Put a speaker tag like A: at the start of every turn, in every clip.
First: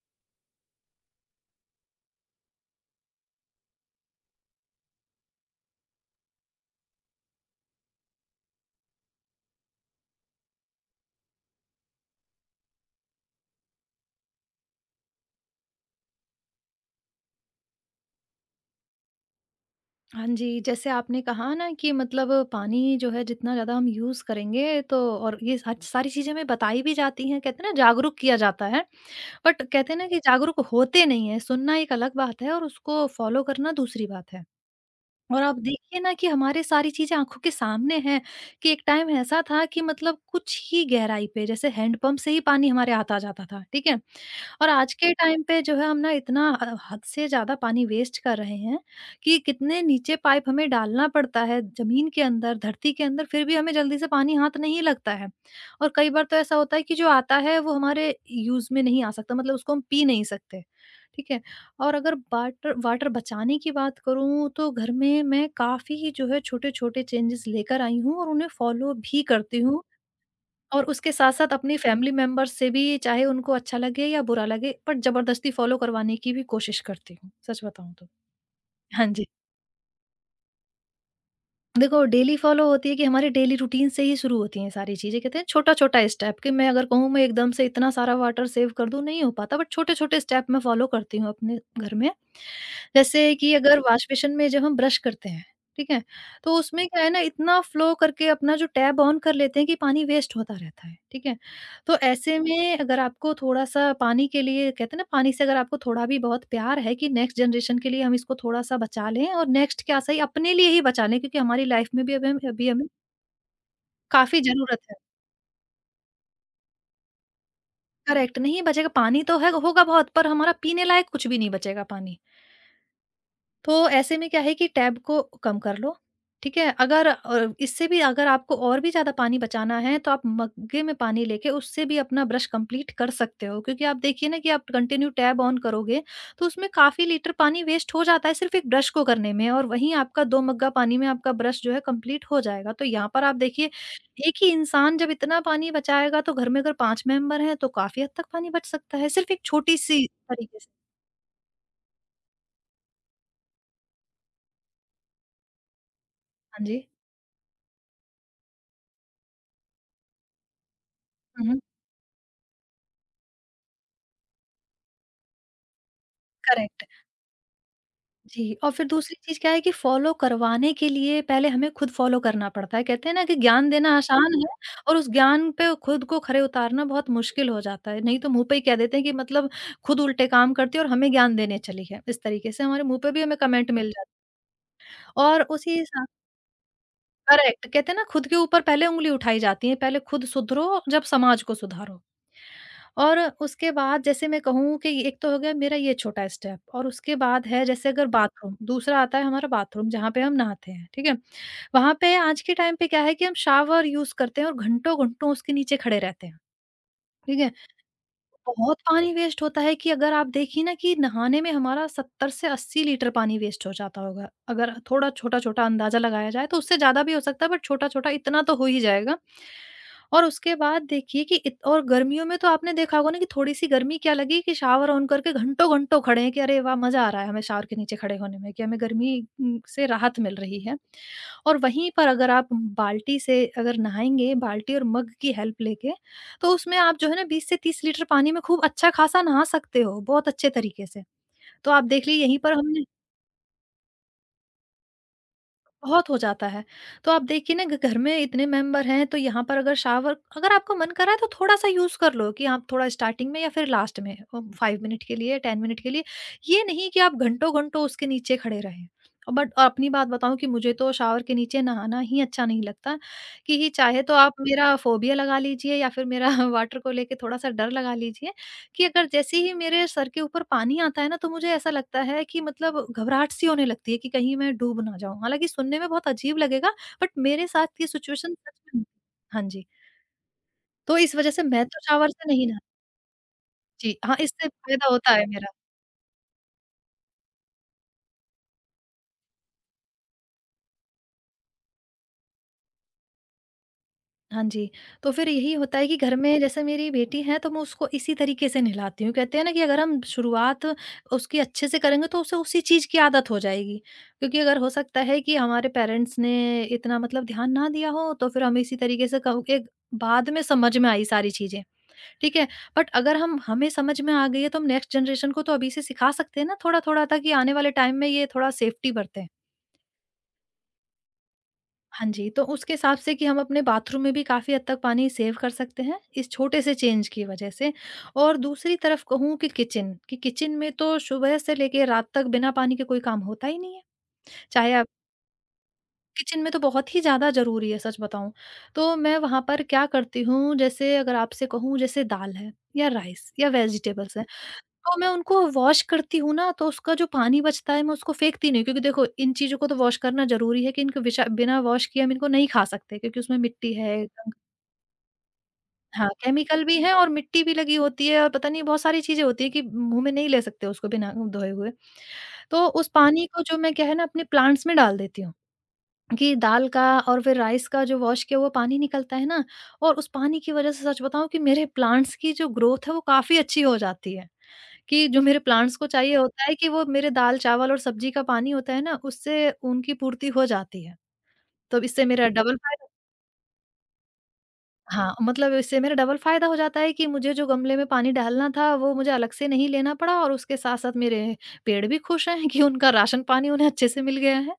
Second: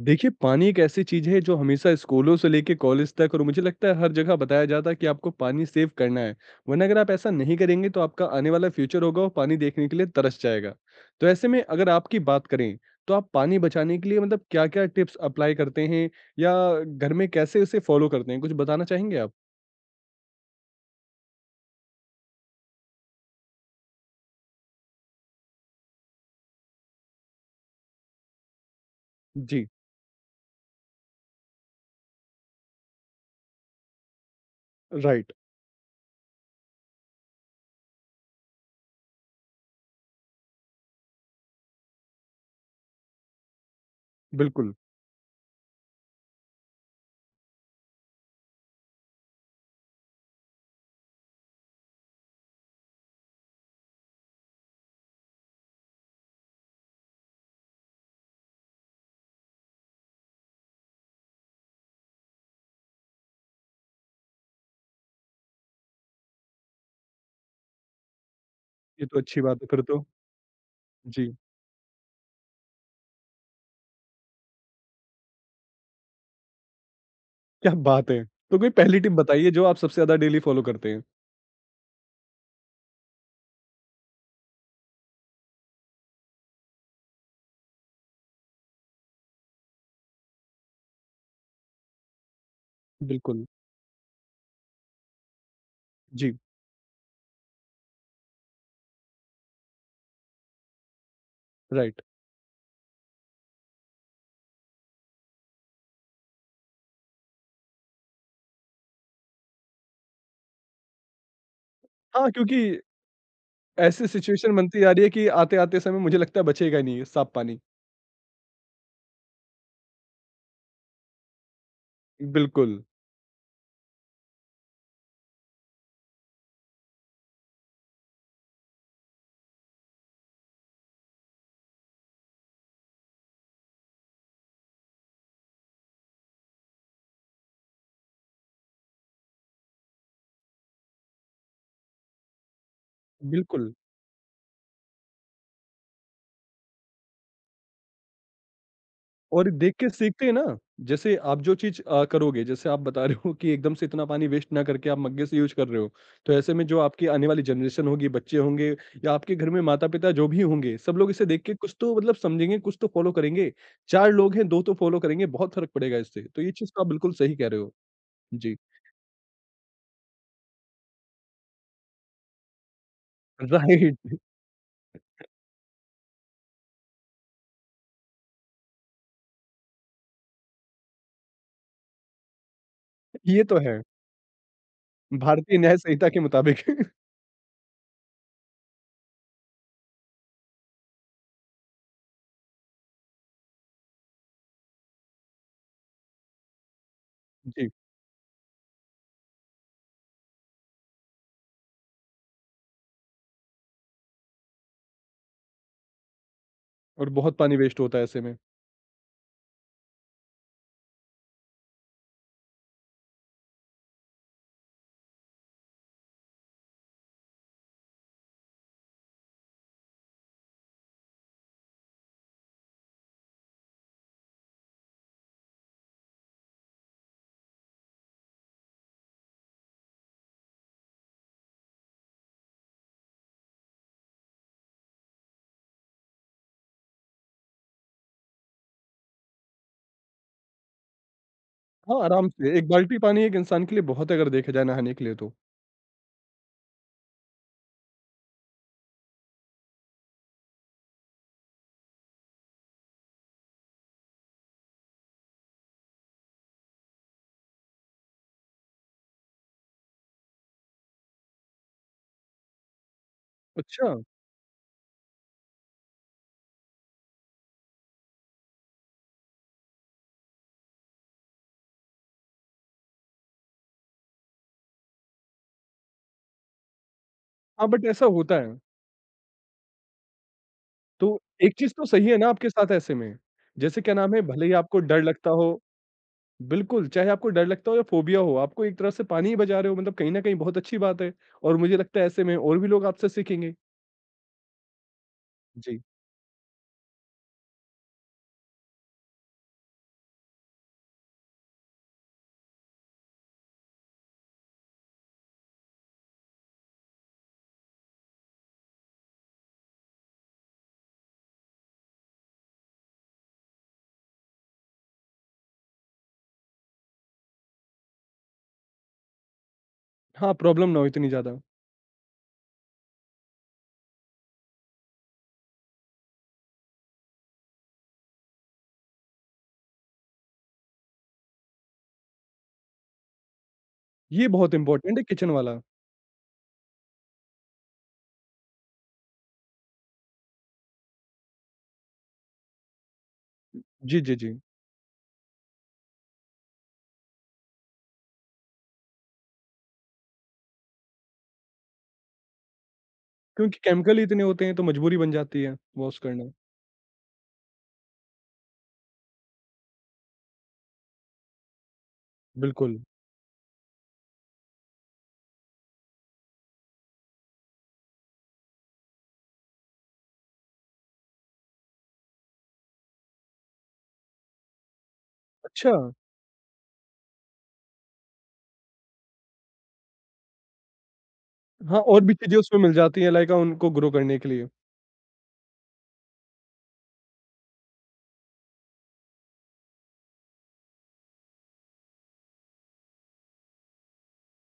A: देखिए, पानी एक ऐसी चीज़ है, जो हमेशा स्कूलों से लेके कॉलेज तक और मुझे लगता है हर जगह बताया जाता है कि आपको पानी सेव करना है। वरना अगर आप ऐसा नहीं करेंगे तो आपका आने वाला फ्यूचर होगा वो पानी देखने के लिए तरस जाएगा। तो ऐसे में अगर आपकी बात करें, तो आप पानी बचाने के लिए मतलब क्या-क्या टिप्स अप्लाई करते हैं या घर में कैसे उसे फ़ॉलो करते हैं? कुछ बताना चाहेंगे आप?
B: हाँ जी, जैसे आपने कहा ना कि मतलब पानी जो है जितना ज़्यादा हम यूज़ करेंगे तो और ये सा सारी चीज़ें हमें बताई भी जाती हैं, कहते हैं ना जागरूक किया जाता है, बट
A: जी,
B: कहते हैं ना कि जागरूक होते नहीं हैं, सुनना एक अलग बात है और उसको फॉलो करना दूसरी बात है।
A: राइट,
B: और आप देखिए ना कि हमारे सारी चीज़ें आँखों के सामने हैं कि एक टाइम ऐसा था कि मतलब कुछ ही गहराई पे जैसे हैंडपंप से ही पानी हमारे हाथ आ जाता था, ठीक है? और
A: बिल्कुल।
B: आज के टाइम पे जो है हम ना इतना हद से ज़्यादा पानी वेस्ट कर रहे हैं कि कितने नीचे पाइप हमें डालना पड़ता है ज़मीन के अंदर, धरती के अंदर फिर भी हमें जल्दी से पानी हाथ नहीं लगता है। और कई बार तो ऐसा होता है कि जो आता है वो हमारे यूज़ में नहीं आ सकता, मतलब उसको हम पी नहीं सकते, ठीक है? और अगर वाटर वाटर बचाने की बात करूँ तो घर में मैं काफ़ी ही जो है छोटे-छोटे चेंजेस लेकर आई हूँ और उन्हें फ़ॉलो
A: ये तो
B: भी
A: अच्छी
B: करती
A: बात है फिर
B: हूँ।
A: तो।
B: और उसके
A: जी,
B: साथ-साथ अपनी फैमिली मेंबर्स से भी चाहे उनको अच्छा लगे या बुरा लगे, बट ज़बरदस्ती फ़ॉलो करवाने की भी कोशिश करती हूँ, सच
A: क्या
B: बताऊँ तो।
A: बात है! तो कोई पहली
B: हाँ
A: टिप
B: जी।
A: बताइए जो आप सबसे ज़्यादा डेली फ़ॉलो करते हैं?
B: देखो, डेली फॉलो होती है कि हमारे डेली रूटीन से ही शुरू होती हैं सारी चीज़ें। कहते हैं छोटा-छोटा स्टेप कि मैं अगर कहूँ, मैं एकदम से इतना सारा वाटर सेव कर दूँ, नहीं हो पाता, बट छोटे-छोटे स्टेप मैं फॉलो करती हूँ अपने घर में। जैसे
A: बिल्कुल।
B: कि अगर जी। वॉश बेसिन में जब हम ब्रश करते हैं, ठीक है?
A: जी,
B: तो उसमें क्या है ना, इतना फ़्लो करके अपना जो टैब ऑन कर लेते हैं कि पानी वेस्ट होता रहता है, ठीक है? तो
A: राइट।
B: ऐसे में अगर आपको थोड़ा-सा पानी के लिए कहते हैं ना, पानी से अगर आपको थोड़ा भी बहुत प्यार है कि नेक्स्ट जनरेशन के लिए हम इसको थोड़ा-सा बचा लें और नेक्स्ट क्या सही अपने लिए ही बचा लें, क्योंकि हमारी लाइफ में भी
A: हाँ,
B: अभी
A: क्योंकि
B: हमें
A: ऐसी
B: काफ़ी
A: सिचुएशन बनती
B: ज़रूरत
A: जा
B: है।
A: रही है कि आते-आते समय मुझे लगता है बचेगा नहीं ये साफ पानी।
B: करेक्ट, नहीं बचेगा पानी, तो है होगा बहुत पर हमारा पीने लायक कुछ भी नहीं बचेगा पानी।
A: बिल्कुल,
B: तो ऐसे में क्या है कि टैब को कम कर लो, ठीक है? अगर अ, इससे भी अगर आपको और भी ज़्यादा पानी बचाना है तो आप मग्गे में पानी लेके उससे भी अपना ब्रश कंप्लीट कर सकते हो, क्योंकि आप देखिए ना कि आप कंटिन्यू टैब ऑन करोगे तो उसमें काफ़ी लीटर पानी वेस्ट हो जाता है सिर्फ़ एक ब्रश को करने में, और वहीं आपका 2 मग्गा पानी में आपका ब्रश जो है कंप्लीट हो जाएगा। तो यहाँ पर आप देखिए,
A: बिल्कुल
B: एक ही इंसान जब इतना पानी बचाएगा तो घर में अगर 5 मेंबर हैं तो काफ़ी हद तक पानी बच सकता है, सिर्फ़ एक
A: और देख के
B: छोटी-सी
A: सीखते हैं ना,
B: तरीके से।
A: जैसे आप जो चीज़ करोगे, जैसे आप बता रहे हो कि एकदम से इतना पानी वेस्ट ना करके आप मग्गे से यूज़ कर रहे हो, तो ऐसे
B: हाँ
A: में जो
B: जी।
A: आपकी आने वाली जनरेशन होगी, बच्चे होंगे या आपके घर में माता-पिता जो भी होंगे, सब लोग इसे देख
B: हुँ,
A: के
B: हुँ।
A: कुछ तो मतलब समझेंगे, कुछ तो फॉलो करेंगे। 4 लोग हैं, 2 तो फॉलो करेंगे, बहुत फ़र्क पड़ेगा इससे। तो ये चीज़ तो
B: करेक्ट।
A: आप बिल्कुल सही कह रहे हो।
B: जी,
A: जी,
B: और फिर
A: राइट।
B: दूसरी चीज़ क्या है कि फ़ॉलो करवाने के लिए पहले हमें खुद फ़ॉलो करना पड़ता है। कहते हैं ना कि ज्ञान देना आसान है और उस ज्ञान पे खुद को खरे उतारना बहुत मुश्किल हो जाता है। नहीं तो मुँह पे ही कह देते हैं कि मतलब खुद उल्टे काम करती है और हमें ज्ञान देने चली है। इस तरीके से हमारे मुँह पे भी हमें
A: ये तो
B: कमेंट
A: है।
B: मिल जाता है और
A: भारतीय न्याय
B: उसी हिसाब।
A: संहिता के मुताबिक।
B: करेक्ट, कहते हैं ना, खुद के ऊपर पहले उंगली उठाई जाती है, पहले खुद सुधरो जब समाज को सुधारो। और उसके बाद जैसे मैं कहूँ कि एक तो हो गया मेरा ये छोटा स्टेप, और उसके बाद है
A: जी।
B: जैसे अगर बाथरूम, दूसरा आता है हमारा बाथरूम जहाँ पे हम नहाते हैं, ठीक है। वहां पे आज के टाइम पे क्या है कि हम शावर यूज करते हैं और घंटों घंटों उसके नीचे खड़े रहते हैं।
A: और बहुत
B: ठीक है।
A: पानी वेस्ट होता है ऐसे में।
B: बहुत पानी वेस्ट होता है कि अगर आप देखिए ना कि नहाने में हमारा 70 से 80 लीटर पानी वेस्ट हो जाता होगा। अगर थोड़ा छोटा-छोटा अंदाज़ा लगाया जाए तो उससे ज़्यादा भी हो सकता है, बट छोटा-छोटा इतना तो हो ही जाएगा। और उसके बाद देखिए कि इत और गर्मियों में तो आपने देखा होगा ना कि थोड़ी-सी गर्मी क्या लगी कि शावर ऑन करके घंटों-घंटों खड़े हैं कि अरे वाह! मज़ा आ रहा है हमें शावर के नीचे खड़े होने में कि हमें गर्मी से राहत मिल रही है। और वहीं पर अगर आप बाल्टी से अगर नहाएँगे, बाल्टी और मग की हेल्प लेके तो उसमें आप जो है ना 20 से 30 लीटर पानी में खूब अच्छा खासा नहा सकते हो, बहुत अच्छे तरीके से। तो आप
A: हाँ,
B: देख लीजिए,
A: आराम
B: यहीं पर
A: से, 1
B: हमने।
A: बाल्टी पानी एक इंसान के लिए बहुत है अगर देखा जाए नहाने के लिए तो।
B: बहुत हो जाता है। तो आप देखिए ना ग घर में इतने मेंबर हैं तो यहाँ पर अगर शावर, अगर आपको मन कर रहा है तो थोड़ा-सा यूज़ कर लो कि आप थोड़ा स्टार्टिंग में या फिर लास्ट में 5 मिनट के लिए, 10 मिनट के लिए। ये नहीं कि आप घंटों-घंटों उसके नीचे खड़े रहें। और अपनी बात बताऊँ कि मुझे तो शावर के नीचे नहाना ही अच्छा नहीं लगता, कि ही
A: अच्छा,
B: चाहे तो आप मेरा फ़ोबिया लगा लीजिए या फिर मेरा वाटर को लेके थोड़ा-सा डर लगा लीजिए। कि अगर जैसे ही मेरे सर के ऊपर पानी आता है ना तो मुझे ऐसा लगता है कि मतलब घबराहट सी होने लगती है कि कहीं मैं डूब ना जाऊं। हालांकि सुनने में बहुत अजीब लगेगा बट मेरे
A: हाँ,
B: साथ
A: बट
B: ये
A: ऐसा होता
B: सिचुएशन
A: है।
B: सच में। हाँ जी। तो इस
A: तो
B: वजह से
A: एक
B: मैं
A: चीज़
B: तो
A: तो सही
B: शावर
A: है ना
B: से नहीं
A: आपके
B: ना।
A: साथ ऐसे में? जैसे क्या
B: जी
A: नाम
B: हाँ,
A: है, भले
B: इससे
A: ही आपको
B: फायदा
A: डर
B: होता है
A: लगता
B: मेरा।
A: हो बिल्कुल, चाहे आपको डर लगता हो या फ़ोबिया हो, आपको एक तरह से पानी ही बचा रहे हो मतलब कहीं न कहीं बहुत अच्छी बात है और मुझे लगता है ऐसे में और भी लोग आपसे सीखेंगे।
B: हाँ जी, तो फिर यही होता
A: जी।
B: है कि घर में जैसे मेरी बेटी है तो मैं उसको इसी तरीके से नहलाती हूँ। कहते हैं ना कि अगर हम शुरुआत उसकी अच्छे से करेंगे तो उसे उसी चीज़ की आदत हो जाएगी। क्योंकि अगर हो सकता है कि हमारे पेरेंट्स ने इतना मतलब ध्यान ना दिया हो तो फिर हमें इसी तरीके से कहूँ कि बाद में समझ में आई सारी चीज़ें, ठीक है? बट अगर हम हमें समझ में आ गई है तो हम नेक्स्ट जनरेशन को तो अभी से सिखा सकते हैं ना थोड़ा-थोड़ा, ताकि आने वाले टाइम में ये थोड़ा सेफ्टी बरतें।
A: हाँ, प्रॉब्लम ना हो इतनी ज़्यादा।
B: हाँ जी, तो उसके हिसाब से कि हम अपने बाथरूम में भी काफ़ी हद तक पानी सेव कर सकते हैं, इस छोटे से चेंज की वजह से। और दूसरी तरफ कहूँ कि किचन में तो सुबह से लेके रात तक बिना पानी के कोई काम होता ही नहीं है।
A: ये बहुत
B: चाहे आप
A: इम्पोर्टेंट है किचन वाला।
B: किचन में तो बहुत ही ज़्यादा ज़रूरी है, सच बताऊँ। तो मैं वहाँ पर क्या करती हूँ, जैसे अगर आपसे कहूँ, जैसे दाल है या राइस या
A: जी, जी,
B: वेजिटेबल्स हैं,
A: जी।
B: तो मैं उनको वॉश करती हूँ ना, तो उसका जो पानी बचता है मैं उसको फेंकती नहीं हूँ, क्योंकि देखो इन चीज़ों को तो वॉश करना ज़रूरी है कि इनको बिशा बिना वॉश किए हम इनको नहीं खा सकते, क्योंकि उसमें
A: क्योंकि
B: मिट्टी
A: केमिकल
B: है,
A: ही इतने
B: गंद।
A: होते हैं तो मजबूरी बन जाती है वॉश
B: हाँ,
A: करना।
B: केमिकल भी है और मिट्टी भी लगी होती है और पता नहीं बहुत सारी चीज़ें होती हैं कि मुँह में नहीं ले सकते उसको बिना धोए हुए। तो
A: बिल्कुल।
B: उस पानी को जो मैं क्या है ना अपने प्लांट्स में डाल देती हूँ, कि दाल का और फिर राइस का जो वॉश किया हुआ पानी निकलता है ना, और उस पानी की वज़ह से सच बताऊँ कि मेरे प्लांट्स की जो ग्रोथ है वो काफ़ी अच्छी हो जाती है। कि जो मेरे
A: अच्छा।
B: प्लांट्स को चाहिए होता है कि वो मेरे दाल-चावल और सब्ज़ी का पानी होता है ना, उससे उनकी पूर्ति हो जाती है।
A: हाँ,
B: तो
A: और
B: इससे
A: भी
B: मेरा
A: चीज़ें
B: डबल
A: उसमें मिल
B: फ़ायदा।
A: जाती हैं लाइक उनको ग्रो करने के लिए।
B: हाँ, मतलब इससे मेरा डबल फ़ायदा हो जाता है कि मुझे जो गमले में पानी डालना था, वो मुझे अलग से नहीं लेना पड़ा, और उसके साथ-साथ मेरे पेड़ भी खुश हैं कि उनका राशन पानी उन्हें अच्छे से मिल गया है।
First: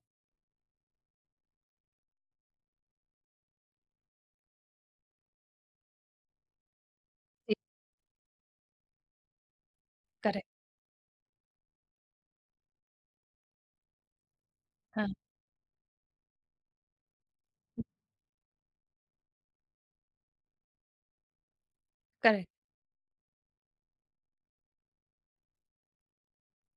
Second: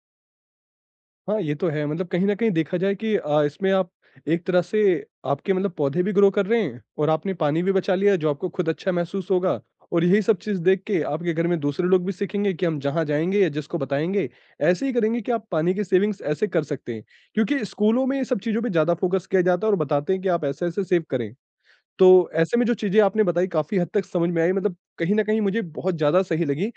A: हाँ, ये तो है मतलब कहीं न कहीं देखा जाए कि इसमें आप एक तरह से आपके मतलब पौधे भी ग्रो कर रहे हैं और आपने
B: जी,
A: पानी भी बचा लिया जो आपको खुद अच्छा महसूस होगा और यही सब
B: करेक्ट।
A: चीज़ देख के आपके घर में दूसरे लोग भी सीखेंगे कि हम जहाँ जाएँगे या जिसको बताएँगे, ऐसे ही
B: हाँ,
A: करेंगे कि आप पानी की सेविंग्स ऐसे कर सकते हैं। क्योंकि स्कूलों में ये सब चीज़ों पे ज़्यादा फ़ोकस किया जाता है और बताते हैं कि आप ऐसे-ऐसे सेव करें। तो
B: करेक्ट।
A: ऐसे में जो चीज़ें आपने बताई काफ़ी हद तक समझ में आई मतलब कहीं न कहीं मुझे बहुत ज़्यादा सही लगी।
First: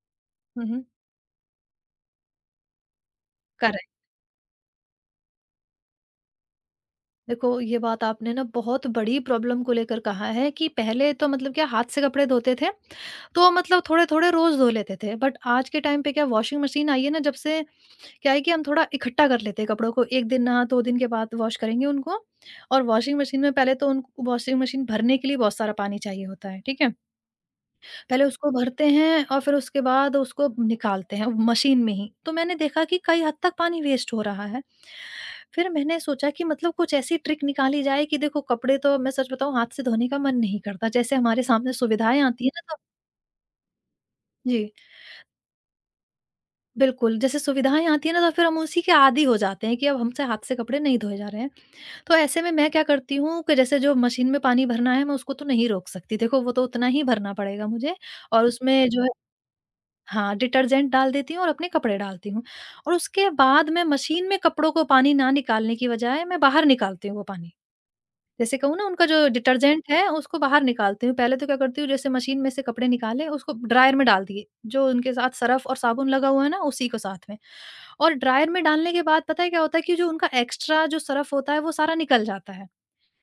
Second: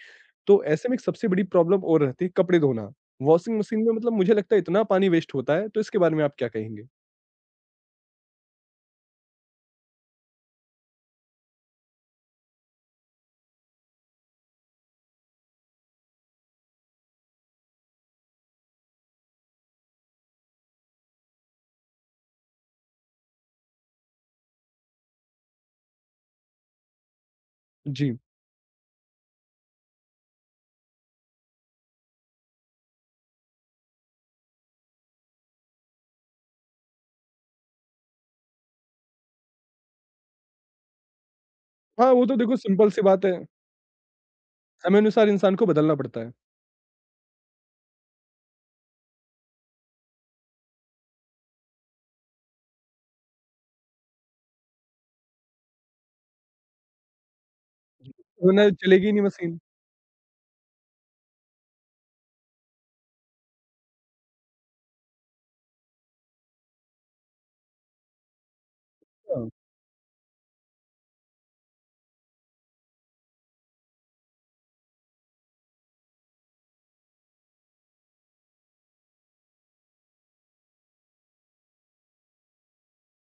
A: तो
B: हुँ, हुँ।
A: ऐसे में एक सबसे बड़ी प्रॉब्लम और रहती है कपड़े धोना। वॉशिंग मशीन में
B: करेक्ट।
A: मतलब मुझे लगता है इतना पानी वेस्ट होता है, तो इसके बारे में आप क्या कहेंगे?
B: देखो, ये बात आपने ना बहुत बड़ी प्रॉब्लम को लेकर कहा है कि पहले तो मतलब क्या हाथ से कपड़े धोते थे, तो मतलब थोड़े-थोड़े रोज़ धो लेते थे। बट आज के टाइम पे क्या वॉशिंग मशीन आई है ना, जब से क्या है कि हम थोड़ा इकट्ठा कर लेते हैं कपड़ों को, 1 दिन नहा 2 दिन के बाद वॉश करेंगे उनको, और वॉशिंग मशीन में पहले तो उन वॉशिंग मशीन भरने के लिए बहुत सारा पानी चाहिए होता है, ठीक है?
A: जी।
B: पहले उसको भरते हैं और फिर उसके बाद उसको निकालते हैं मशीन में ही। तो मैंने देखा कि कई हद तक पानी वेस्ट हो रहा है। फिर मैंने सोचा कि मतलब कुछ ऐसी ट्रिक निकाली जाए कि देखो, कपड़े तो मैं सच बताऊँ हाथ से धोने का मन नहीं करता। जैसे हमारे सामने
A: हाँ,
B: सुविधाएँ
A: वो तो
B: आती हैं
A: देखो
B: ना तो।
A: सिंपल सी बात है,
B: जी।
A: समय अनुसार इंसान को बदलना पड़ता है।
B: बिल्कुल। जैसे सुविधाएँ आती हैं ना तो फिर हम उसी के आदी हो जाते हैं कि अब हमसे हाथ से कपड़े नहीं धोए जा रहे हैं। तो ऐसे में मैं क्या करती हूँ कि जैसे जो मशीन में पानी भरना है मैं उसको तो नहीं रोक सकती। देखो, वो तो उतना ही भरना पड़ेगा मुझे और
A: वरना
B: उसमें
A: चलेगी
B: जो।
A: ही नहीं मशीन।
B: हाँ, डिटर्जेंट डाल देती हूँ और अपने कपड़े डालती हूँ, और उसके बाद मैं मशीन में कपड़ों को पानी ना निकालने की बजाय मैं बाहर निकालती हूँ वो पानी। जैसे कहूँ ना, उनका जो
A: हाँ,
B: डिटर्जेंट है उसको बाहर निकालती हूँ। पहले तो क्या करती हूँ, जैसे मशीन में से कपड़े निकाले उसको ड्रायर में डाल दिए। जो उनके साथ सरफ़ और साबुन लगा हुआ है ना, उसी को साथ में। और ड्रायर में डालने के बाद पता है क्या होता है कि जो उनका एक्स्ट्रा जो सरफ़ होता है वो सारा निकल जाता है।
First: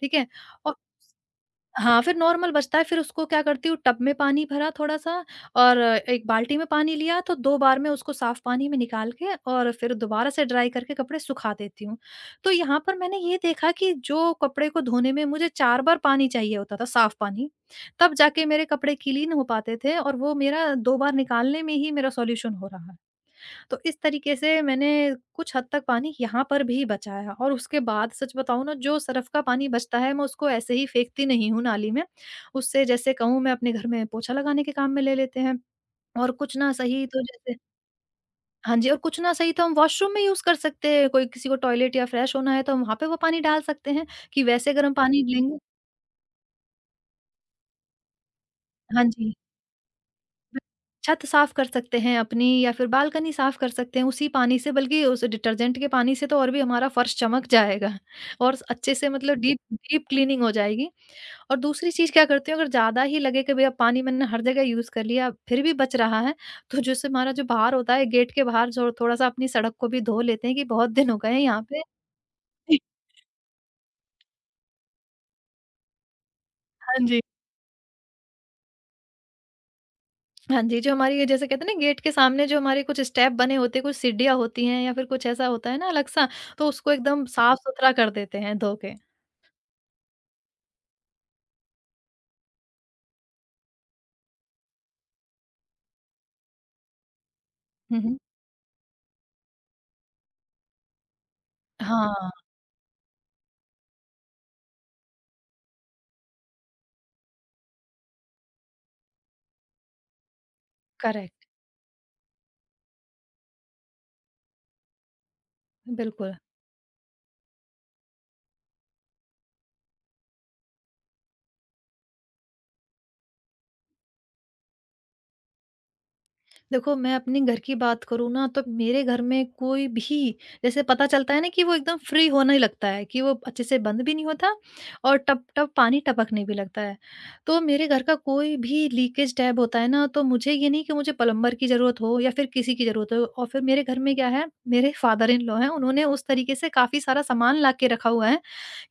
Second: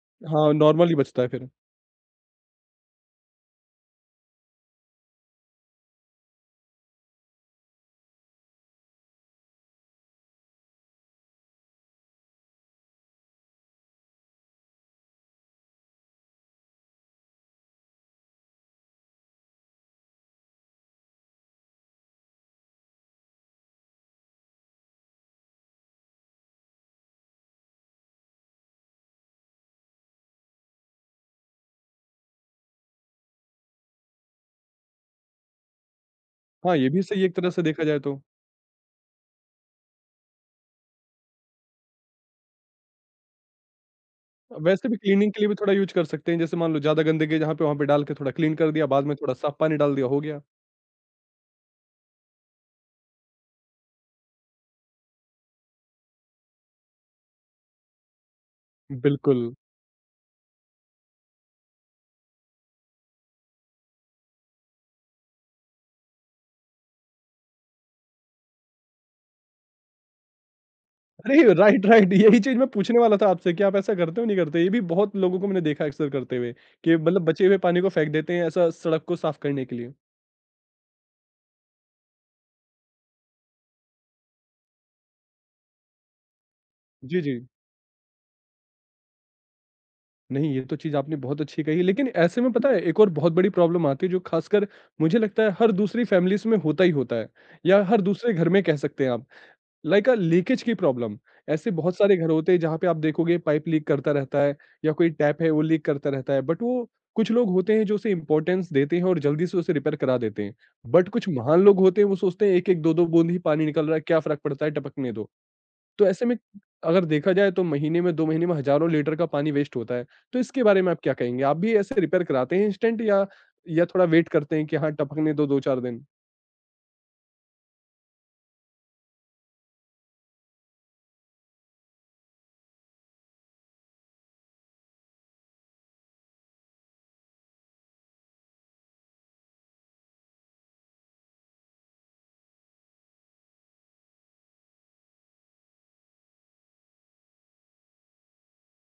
B: ठीक है?
A: हाँ,
B: और।
A: नॉर्मल ही बचता है फिर।
B: हाँ, फिर नॉर्मल बचता है, फिर उसको क्या करती हूँ, टब में पानी भरा थोड़ा-सा और एक बाल्टी में पानी लिया, तो 2 बार में उसको साफ़ पानी में निकाल के और फिर दोबारा से ड्राई करके कपड़े सुखा देती हूँ। तो यहाँ पर मैंने ये देखा कि जो कपड़े को धोने में मुझे 4 बार पानी चाहिए होता था, साफ़ पानी, तब जाके मेरे कपड़े क्लीन हो पाते थे, और वो मेरा 2 बार निकालने में ही मेरा सॉल्यूशन हो रहा है। तो इस तरीके से मैंने कुछ हद तक पानी यहाँ पर भी बचाया, और उसके बाद सच बताऊँ ना, जो सरफ का पानी बचता है मैं उसको ऐसे ही फेंकती नहीं हूँ नाली में। उससे जैसे कहूँ, मैं अपने घर में पोछा लगाने के काम में ले लेते हैं, और कुछ ना
A: हाँ, ये भी
B: सही
A: सही
B: तो
A: है एक तरह
B: जैसे।
A: से देखा जाए तो।
B: हाँ जी। और कुछ ना सही तो हम वॉशरूम में यूज़ कर सकते हैं, कोई किसी को टॉयलेट या फ्रेश होना है तो हम वहाँ पे वो पानी डाल सकते हैं कि वैसे
A: वैसे
B: गर्म
A: भी
B: पानी
A: क्लीनिंग के लिए भी
B: लेंगे।
A: थोड़ा यूज़ कर सकते हैं, जैसे मान लो ज़्यादा गंदगी है जहाँ पे वहाँ पे डाल के थोड़ा क्लीन कर दिया,
B: हाँ
A: बाद में थोड़ा
B: जी।
A: साफ पानी डाल दिया, हो गया।
B: छत साफ कर सकते हैं अपनी, या फिर बालकनी साफ कर सकते हैं उसी पानी से, बल्कि उस डिटर्जेंट के पानी से तो और भी हमारा फर्श चमक जाएगा और अच्छे से मतलब
A: बिल्कुल।
B: डीप डीप क्लीनिंग हो जाएगी। और दूसरी चीज क्या करती हूँ, अगर ज्यादा ही लगे कि भैया पानी मैंने हर जगह यूज कर लिया फिर भी बच रहा है, तो जैसे हमारा जो बाहर होता है गेट के बाहर, जो थोड़ा सा अपनी सड़क को भी धो लेते हैं कि बहुत दिन हो गए
A: अरे!
B: हैं यहाँ पे।
A: राइट, राइट यही चीज़ मैं पूछने वाला था आपसे कि आप ऐसा करते हो, नहीं करते? ये भी बहुत लोगों को मैंने देखा है अक्सर करते हुए कि
B: हाँ जी।
A: मतलब बचे हुए पानी को फेंक देते हैं ऐसा सड़क को साफ करने के लिए।
B: हाँ जी, जो हमारी ये जैसे कहते हैं ना, गेट के सामने जो हमारे कुछ स्टेप बने होते हैं, कुछ सीढ़ियाँ होती हैं या फिर कुछ ऐसा होता है ना अलग सा, तो उसको एकदम हुँ,
A: जी,
B: हुँ।
A: जी।
B: साफ-सुथरा कर देते हैं धो के।
A: नहीं, ये तो चीज़ आपने बहुत अच्छी कही, लेकिन ऐसे में पता है एक और बहुत बड़ी प्रॉब्लम आती है जो खासकर मुझे लगता है हर दूसरी फैमिलीज़ में होता ही होता है या
B: हुँ,
A: हर
B: हुँ।
A: दूसरे घर में कह सकते हैं आप। लाइक अ लीकेज की प्रॉब्लम। ऐसे बहुत सारे घर
B: हाँ,
A: होते हैं जहाँ पे आप देखोगे पाइप लीक करता रहता है या कोई टैप है वो लीक करता रहता है। बट वो कुछ लोग होते हैं जो उसे इम्पोर्टेंस देते हैं और जल्दी से उसे रिपेयर करा देते हैं। बट कुछ
B: करेक्ट,
A: महान लोग होते हैं वो सोचते हैं 1-1 2-2 बूंद ही पानी निकल रहा है क्या फ़र्क पड़ता है टपकने दो। तो ऐसे में
B: बिल्कुल।
A: अगर देखा जाए तो महीने में 2 महीने में हज़ारों लीटर का पानी वेस्ट होता है। तो इसके बारे में आप क्या कहेंगे? आप भी ऐसे रिपेयर कराते हैं इंस्टेंट या थोड़ा वेट करते हैं कि हाँ, टपकने दो 2-4 दिन?
B: देखो, मैं अपने घर की बात करूँ ना, तो मेरे घर में कोई भी जैसे पता चलता है ना कि वो एकदम फ्री होने लगता है, कि वो अच्छे से बंद भी नहीं होता और टप-टप पानी टपकने भी लगता है। तो मेरे घर का कोई भी लीकेज टैप होता है ना, तो मुझे ये नहीं कि मुझे प्लम्बर की ज़रूरत हो या फिर किसी की ज़रूरत हो, और फिर मेरे घर में क्या है, मेरे फादर इन लॉ हैं, उन्होंने उस तरीके से काफ़ी सारा सामान ला के रखा हुआ है,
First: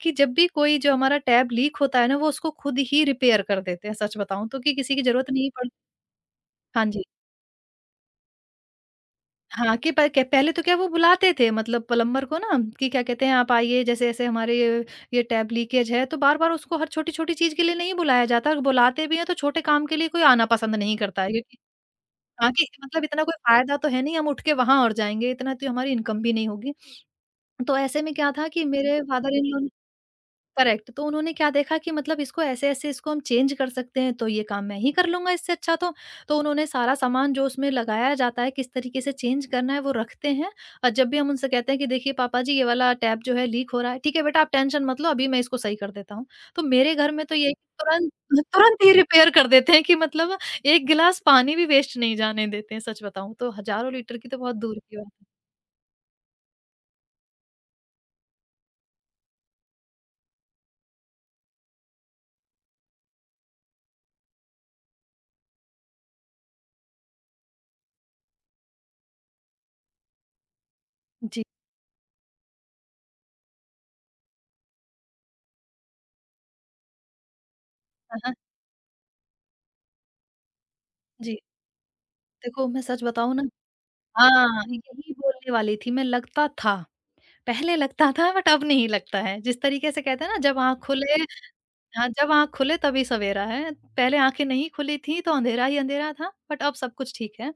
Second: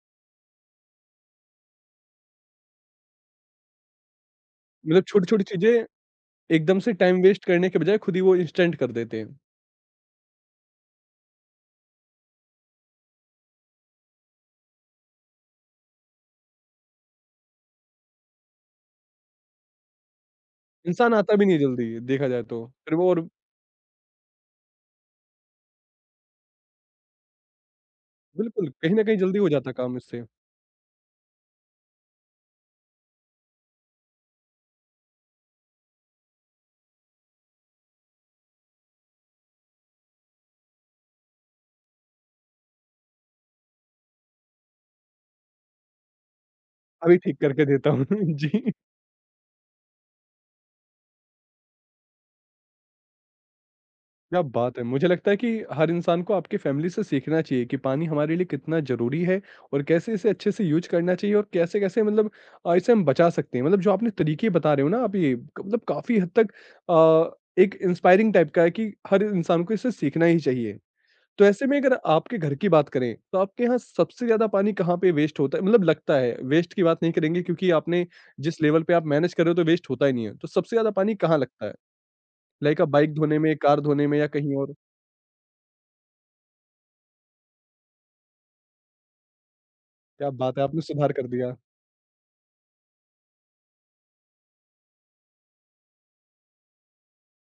B: कि जब भी कोई जो हमारा टैप लीक होता है ना, वो उसको खुद ही रिपेयर कर देते हैं, सच बताऊँ तो, कि किसी की
A: मतलब
B: ज़रूरत
A: छोटी-छोटी
B: नहीं पड़।
A: चीज़ें एकदम
B: हाँ
A: से
B: जी।
A: टाइम वेस्ट करने के बजाय खुद ही वो इंस्टेंट कर देते हैं।
B: हाँ, कि प के पहले तो क्या वो बुलाते थे मतलब प्लम्बर को ना, कि क्या कहते हैं, आप आइए जैसे ऐसे हमारे ये टैप लीकेज है, तो बार-बार उसको हर छोटी-छोटी चीज़ के लिए नहीं बुलाया जाता, और बुलाते भी हैं तो छोटे काम के लिए कोई आना पसंद नहीं
A: इंसान
B: करता है
A: आता भी नहीं
B: क्योंकि।
A: जल्दी देखा जाए
B: हाँ,
A: तो,
B: कि
A: फिर
B: मतलब
A: वो
B: इतना
A: और
B: कोई फ़ायदा तो है नहीं हम उठ के वहाँ और जाएँगे, इतना तो हमारी इनकम भी नहीं होगी। तो ऐसे में क्या था कि
A: बिल्कुल कहीं
B: मेरे
A: न कहीं
B: फादर
A: जल्दी
B: इन
A: हो
B: लॉ।
A: जाता काम इससे।
B: करेक्ट। तो उन्होंने क्या देखा कि मतलब इसको ऐसे-ऐसे, इसको हम चेंज कर सकते हैं, तो ये काम मैं ही कर लूँगा इससे अच्छा तो। तो उन्होंने सारा सामान जो उसमें लगाया जाता है, किस तरीके से चेंज करना है वो रखते हैं, और जब भी हम उनसे कहते हैं कि देखिए पापा जी ये वाला टैप जो है लीक हो रहा है, ठीक है बेटा आप टेंशन मत लो, अभी मैं इसको सही कर देता हूँ। तो मेरे घर
A: अभी
B: में तो
A: ठीक
B: ये है कि
A: करके देता हूँ।
B: तुरंत
A: जी,
B: तुरंत ही रिपेयर कर देते हैं कि मतलब एक गिलास पानी भी वेस्ट नहीं जाने देते हैं, सच बताऊँ तो हज़ारों लीटर की तो
A: क्या
B: बहुत
A: बात
B: दूर
A: है!
B: की
A: मुझे
B: बात है।
A: लगता है कि हर इंसान को आपकी फैमिली से सीखना चाहिए कि पानी हमारे लिए कितना ज़रूरी है और कैसे इसे अच्छे से यूज़ करना चाहिए और कैसे-कैसे मतलब इसे हम बचा सकते हैं। मतलब जो आपने तरीके बता रहे हो ना आप ये क मतलब काफ़ी हद तक अ, एक इंस्पायरिंग टाइप का है कि हर इंसान को इसे सीखना ही चाहिए।
B: जी।
A: तो ऐसे में अगर आपके घर की बात करें, तो आपके यहाँ सबसे ज़्यादा पानी कहाँ पे वेस्ट होता है? मतलब लगता है, वेस्ट की बात नहीं करेंगे क्योंकि आपने
B: हाँ, हाँ।
A: जिस लेवल पे आप मैनेज कर रहे हो तो वेस्ट होता ही नहीं है। तो सबसे ज़्यादा पानी
B: जी।
A: कहाँ लगता है?
B: देखो,
A: लाइक
B: मैं
A: आप
B: सच
A: बाइक
B: बताऊँ
A: धोने
B: ना।
A: में, कार धोने में या कहीं
B: हाँ,
A: और?
B: यही बोलने वाली थी मैं, लगता था। पहले लगता था बट अब नहीं लगता है। जिस तरीके से कहते
A: क्या
B: हैं ना,
A: बात
B: जब
A: है,
B: आँख
A: आपने सुधार
B: खुले।
A: कर दिया।
B: हाँ, जब आँख खुले तभी सवेरा है। पहले आँखें नहीं खुली थी तो अंधेरा ही अंधेरा था, बट अब सब कुछ ठीक है।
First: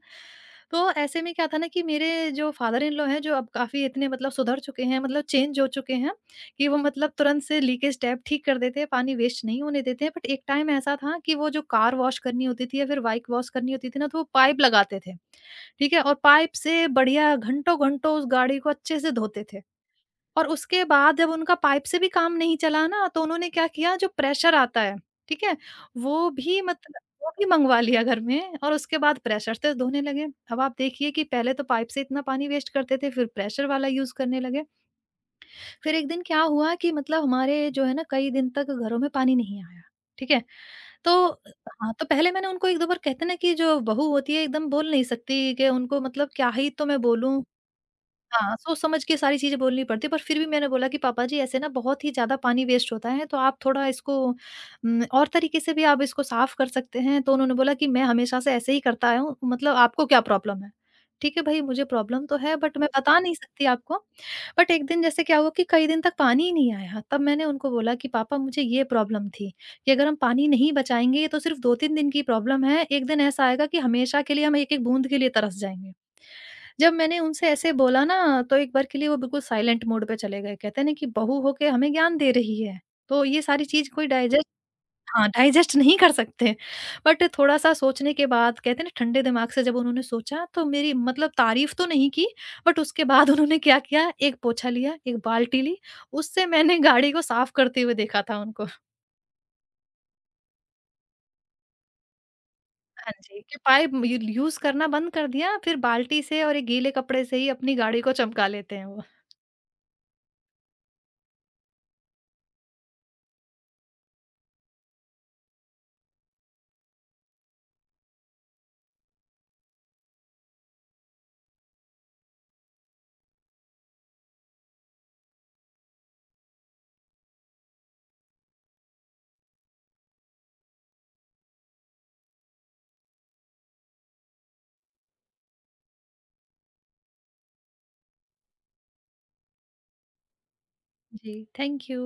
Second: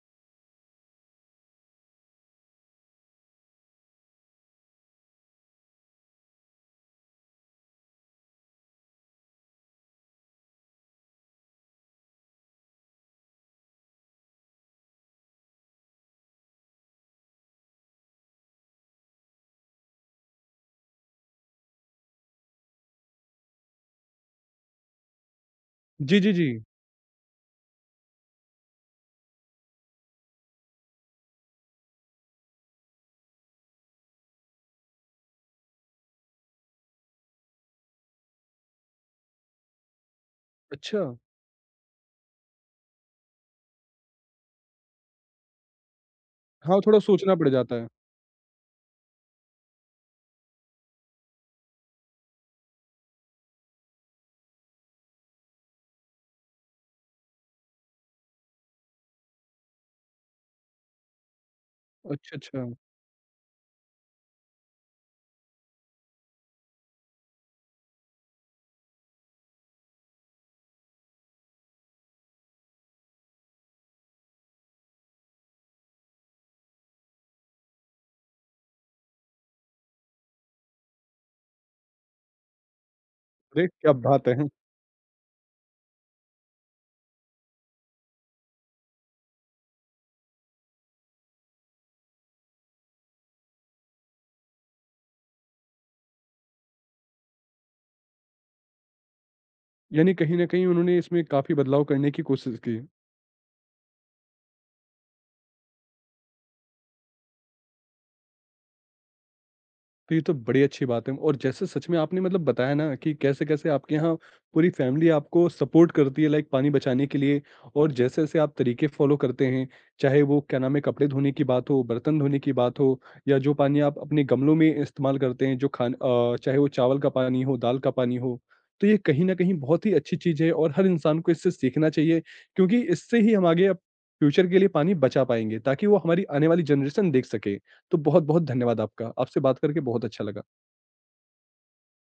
B: तो ऐसे में क्या था ना, कि मेरे जो फादर इन लॉ हैं जो अब काफ़ी इतने मतलब सुधर चुके हैं, मतलब चेंज हो चुके हैं, कि वो मतलब तुरंत से लीकेज टैप ठीक कर देते हैं, पानी वेस्ट नहीं होने देते हैं। बट एक टाइम ऐसा था कि वो जो कार वॉश करनी होती थी या फिर बाइक वॉश करनी होती थी ना, तो वो पाइप लगाते थे, ठीक है? और पाइप से बढ़िया घंटों-घंटों उस गाड़ी को अच्छे से धोते थे। और उसके बाद जब उनका पाइप से भी काम नहीं चला ना, तो उन्होंने क्या किया, जो प्रेशर आता है, ठीक है?
A: जी,
B: वो
A: जी, जी।
B: भी मतलब वो भी मँगवा लिया घर में, और उसके बाद प्रेशर से धोने लगे। अब आप देखिए कि पहले तो पाइप से इतना पानी वेस्ट करते थे, फिर प्रेशर वाला यूज़ करने लगे। फिर एक दिन क्या हुआ कि मतलब हमारे जो है ना, कई दिन तक घरों में पानी नहीं आया, ठीक है?
A: अच्छा,
B: तो। हाँ, तो पहले मैंने उनको 1-2 बार, कहते हैं ना कि जो बहू होती है एकदम बोल नहीं सकती, कि उनको मतलब क्या ही
A: हाँ,
B: तो
A: थोड़ा
B: मैं
A: सोचना
B: बोलूँ।
A: पड़ जाता है।
B: हाँ, सोच समझ के सारी चीज़ें बोलनी पड़ती है, पर फिर भी मैंने बोला कि पापा जी ऐसे ना बहुत ही ज़्यादा पानी वेस्ट होता है, तो आप थोड़ा इसको और तरीके से भी आप इसको साफ़ कर सकते हैं। तो उन्होंने बोला कि मैं हमेशा से ऐसे ही करता आया हूँ, मतलब आपको क्या प्रॉब्लम है? ठीक है भाई, मुझे प्रॉब्लम
A: अच्छा,
B: तो है
A: अच्छा।
B: बट मैं बता नहीं सकती आपको। बट एक दिन जैसे क्या हुआ कि कई दिन तक पानी ही नहीं आया, तब मैंने उनको बोला कि पापा मुझे ये प्रॉब्लम थी कि अगर हम पानी नहीं बचाएंगे, ये तो सिर्फ 2-3 दिन की प्रॉब्लम है, एक दिन ऐसा आएगा कि हमेशा के लिए हम एक एक बूंद के लिए तरस जाएंगे। जब मैंने उनसे ऐसे बोला ना, तो एक बार के लिए वो बिल्कुल साइलेंट मोड पे चले गए, कहते हैं ना कि बहू होके हमें ज्ञान दे रही है, तो ये सारी
A: अरे,
B: चीज
A: क्या
B: कोई
A: बात
B: डाइजेस्ट।
A: है!
B: हाँ, डाइजेस्ट नहीं कर सकते। बट थोड़ा-सा सोचने के बाद, कहते हैं ना ठंडे दिमाग से, जब उन्होंने सोचा तो मेरी मतलब तारीफ़ तो नहीं की, बट उसके बाद उन्होंने क्या किया, एक पोछा लिया, एक बाल्टी ली, उससे मैंने गाड़ी को साफ करते हुए देखा था उनको।
A: यानी कहीं न कहीं उन्होंने इसमें काफ़ी बदलाव करने की कोशिश की।
B: हाँ जी, कि पाइप यू यूज़ करना बंद कर दिया, फिर बाल्टी से और ये गीले कपड़े से ही अपनी गाड़ी को चमका लेते हैं वो।
A: तो ये तो बड़ी अच्छी बात है और जैसे सच में आपने मतलब बताया ना कि कैसे-कैसे आपके यहाँ पूरी फ़ैमिली आपको सपोर्ट करती है लाइक पानी बचाने के लिए और जैसे-जैसे आप तरीके फ़ॉलो करते हैं, चाहे वो क्या नाम है कपड़े धोने की बात हो, बर्तन धोने की बात हो या जो पानी आप अपने गमलों में इस्तेमाल करते हैं जो खान चाहे वो चावल का पानी हो, दाल का पानी हो। तो ये कहीं न कहीं बहुत ही अच्छी चीज़ है और हर इंसान को इससे सीखना चाहिए क्योंकि इससे ही हम आगे अब फ्यूचर के लिए पानी बचा पाएँगे ताकि वो हमारी आने वाली जनरेशन देख सके। तो बहुत-बहुत धन्यवाद आपका। आपसे बात करके बहुत अच्छा लगा।
B: जी, थैंक यू।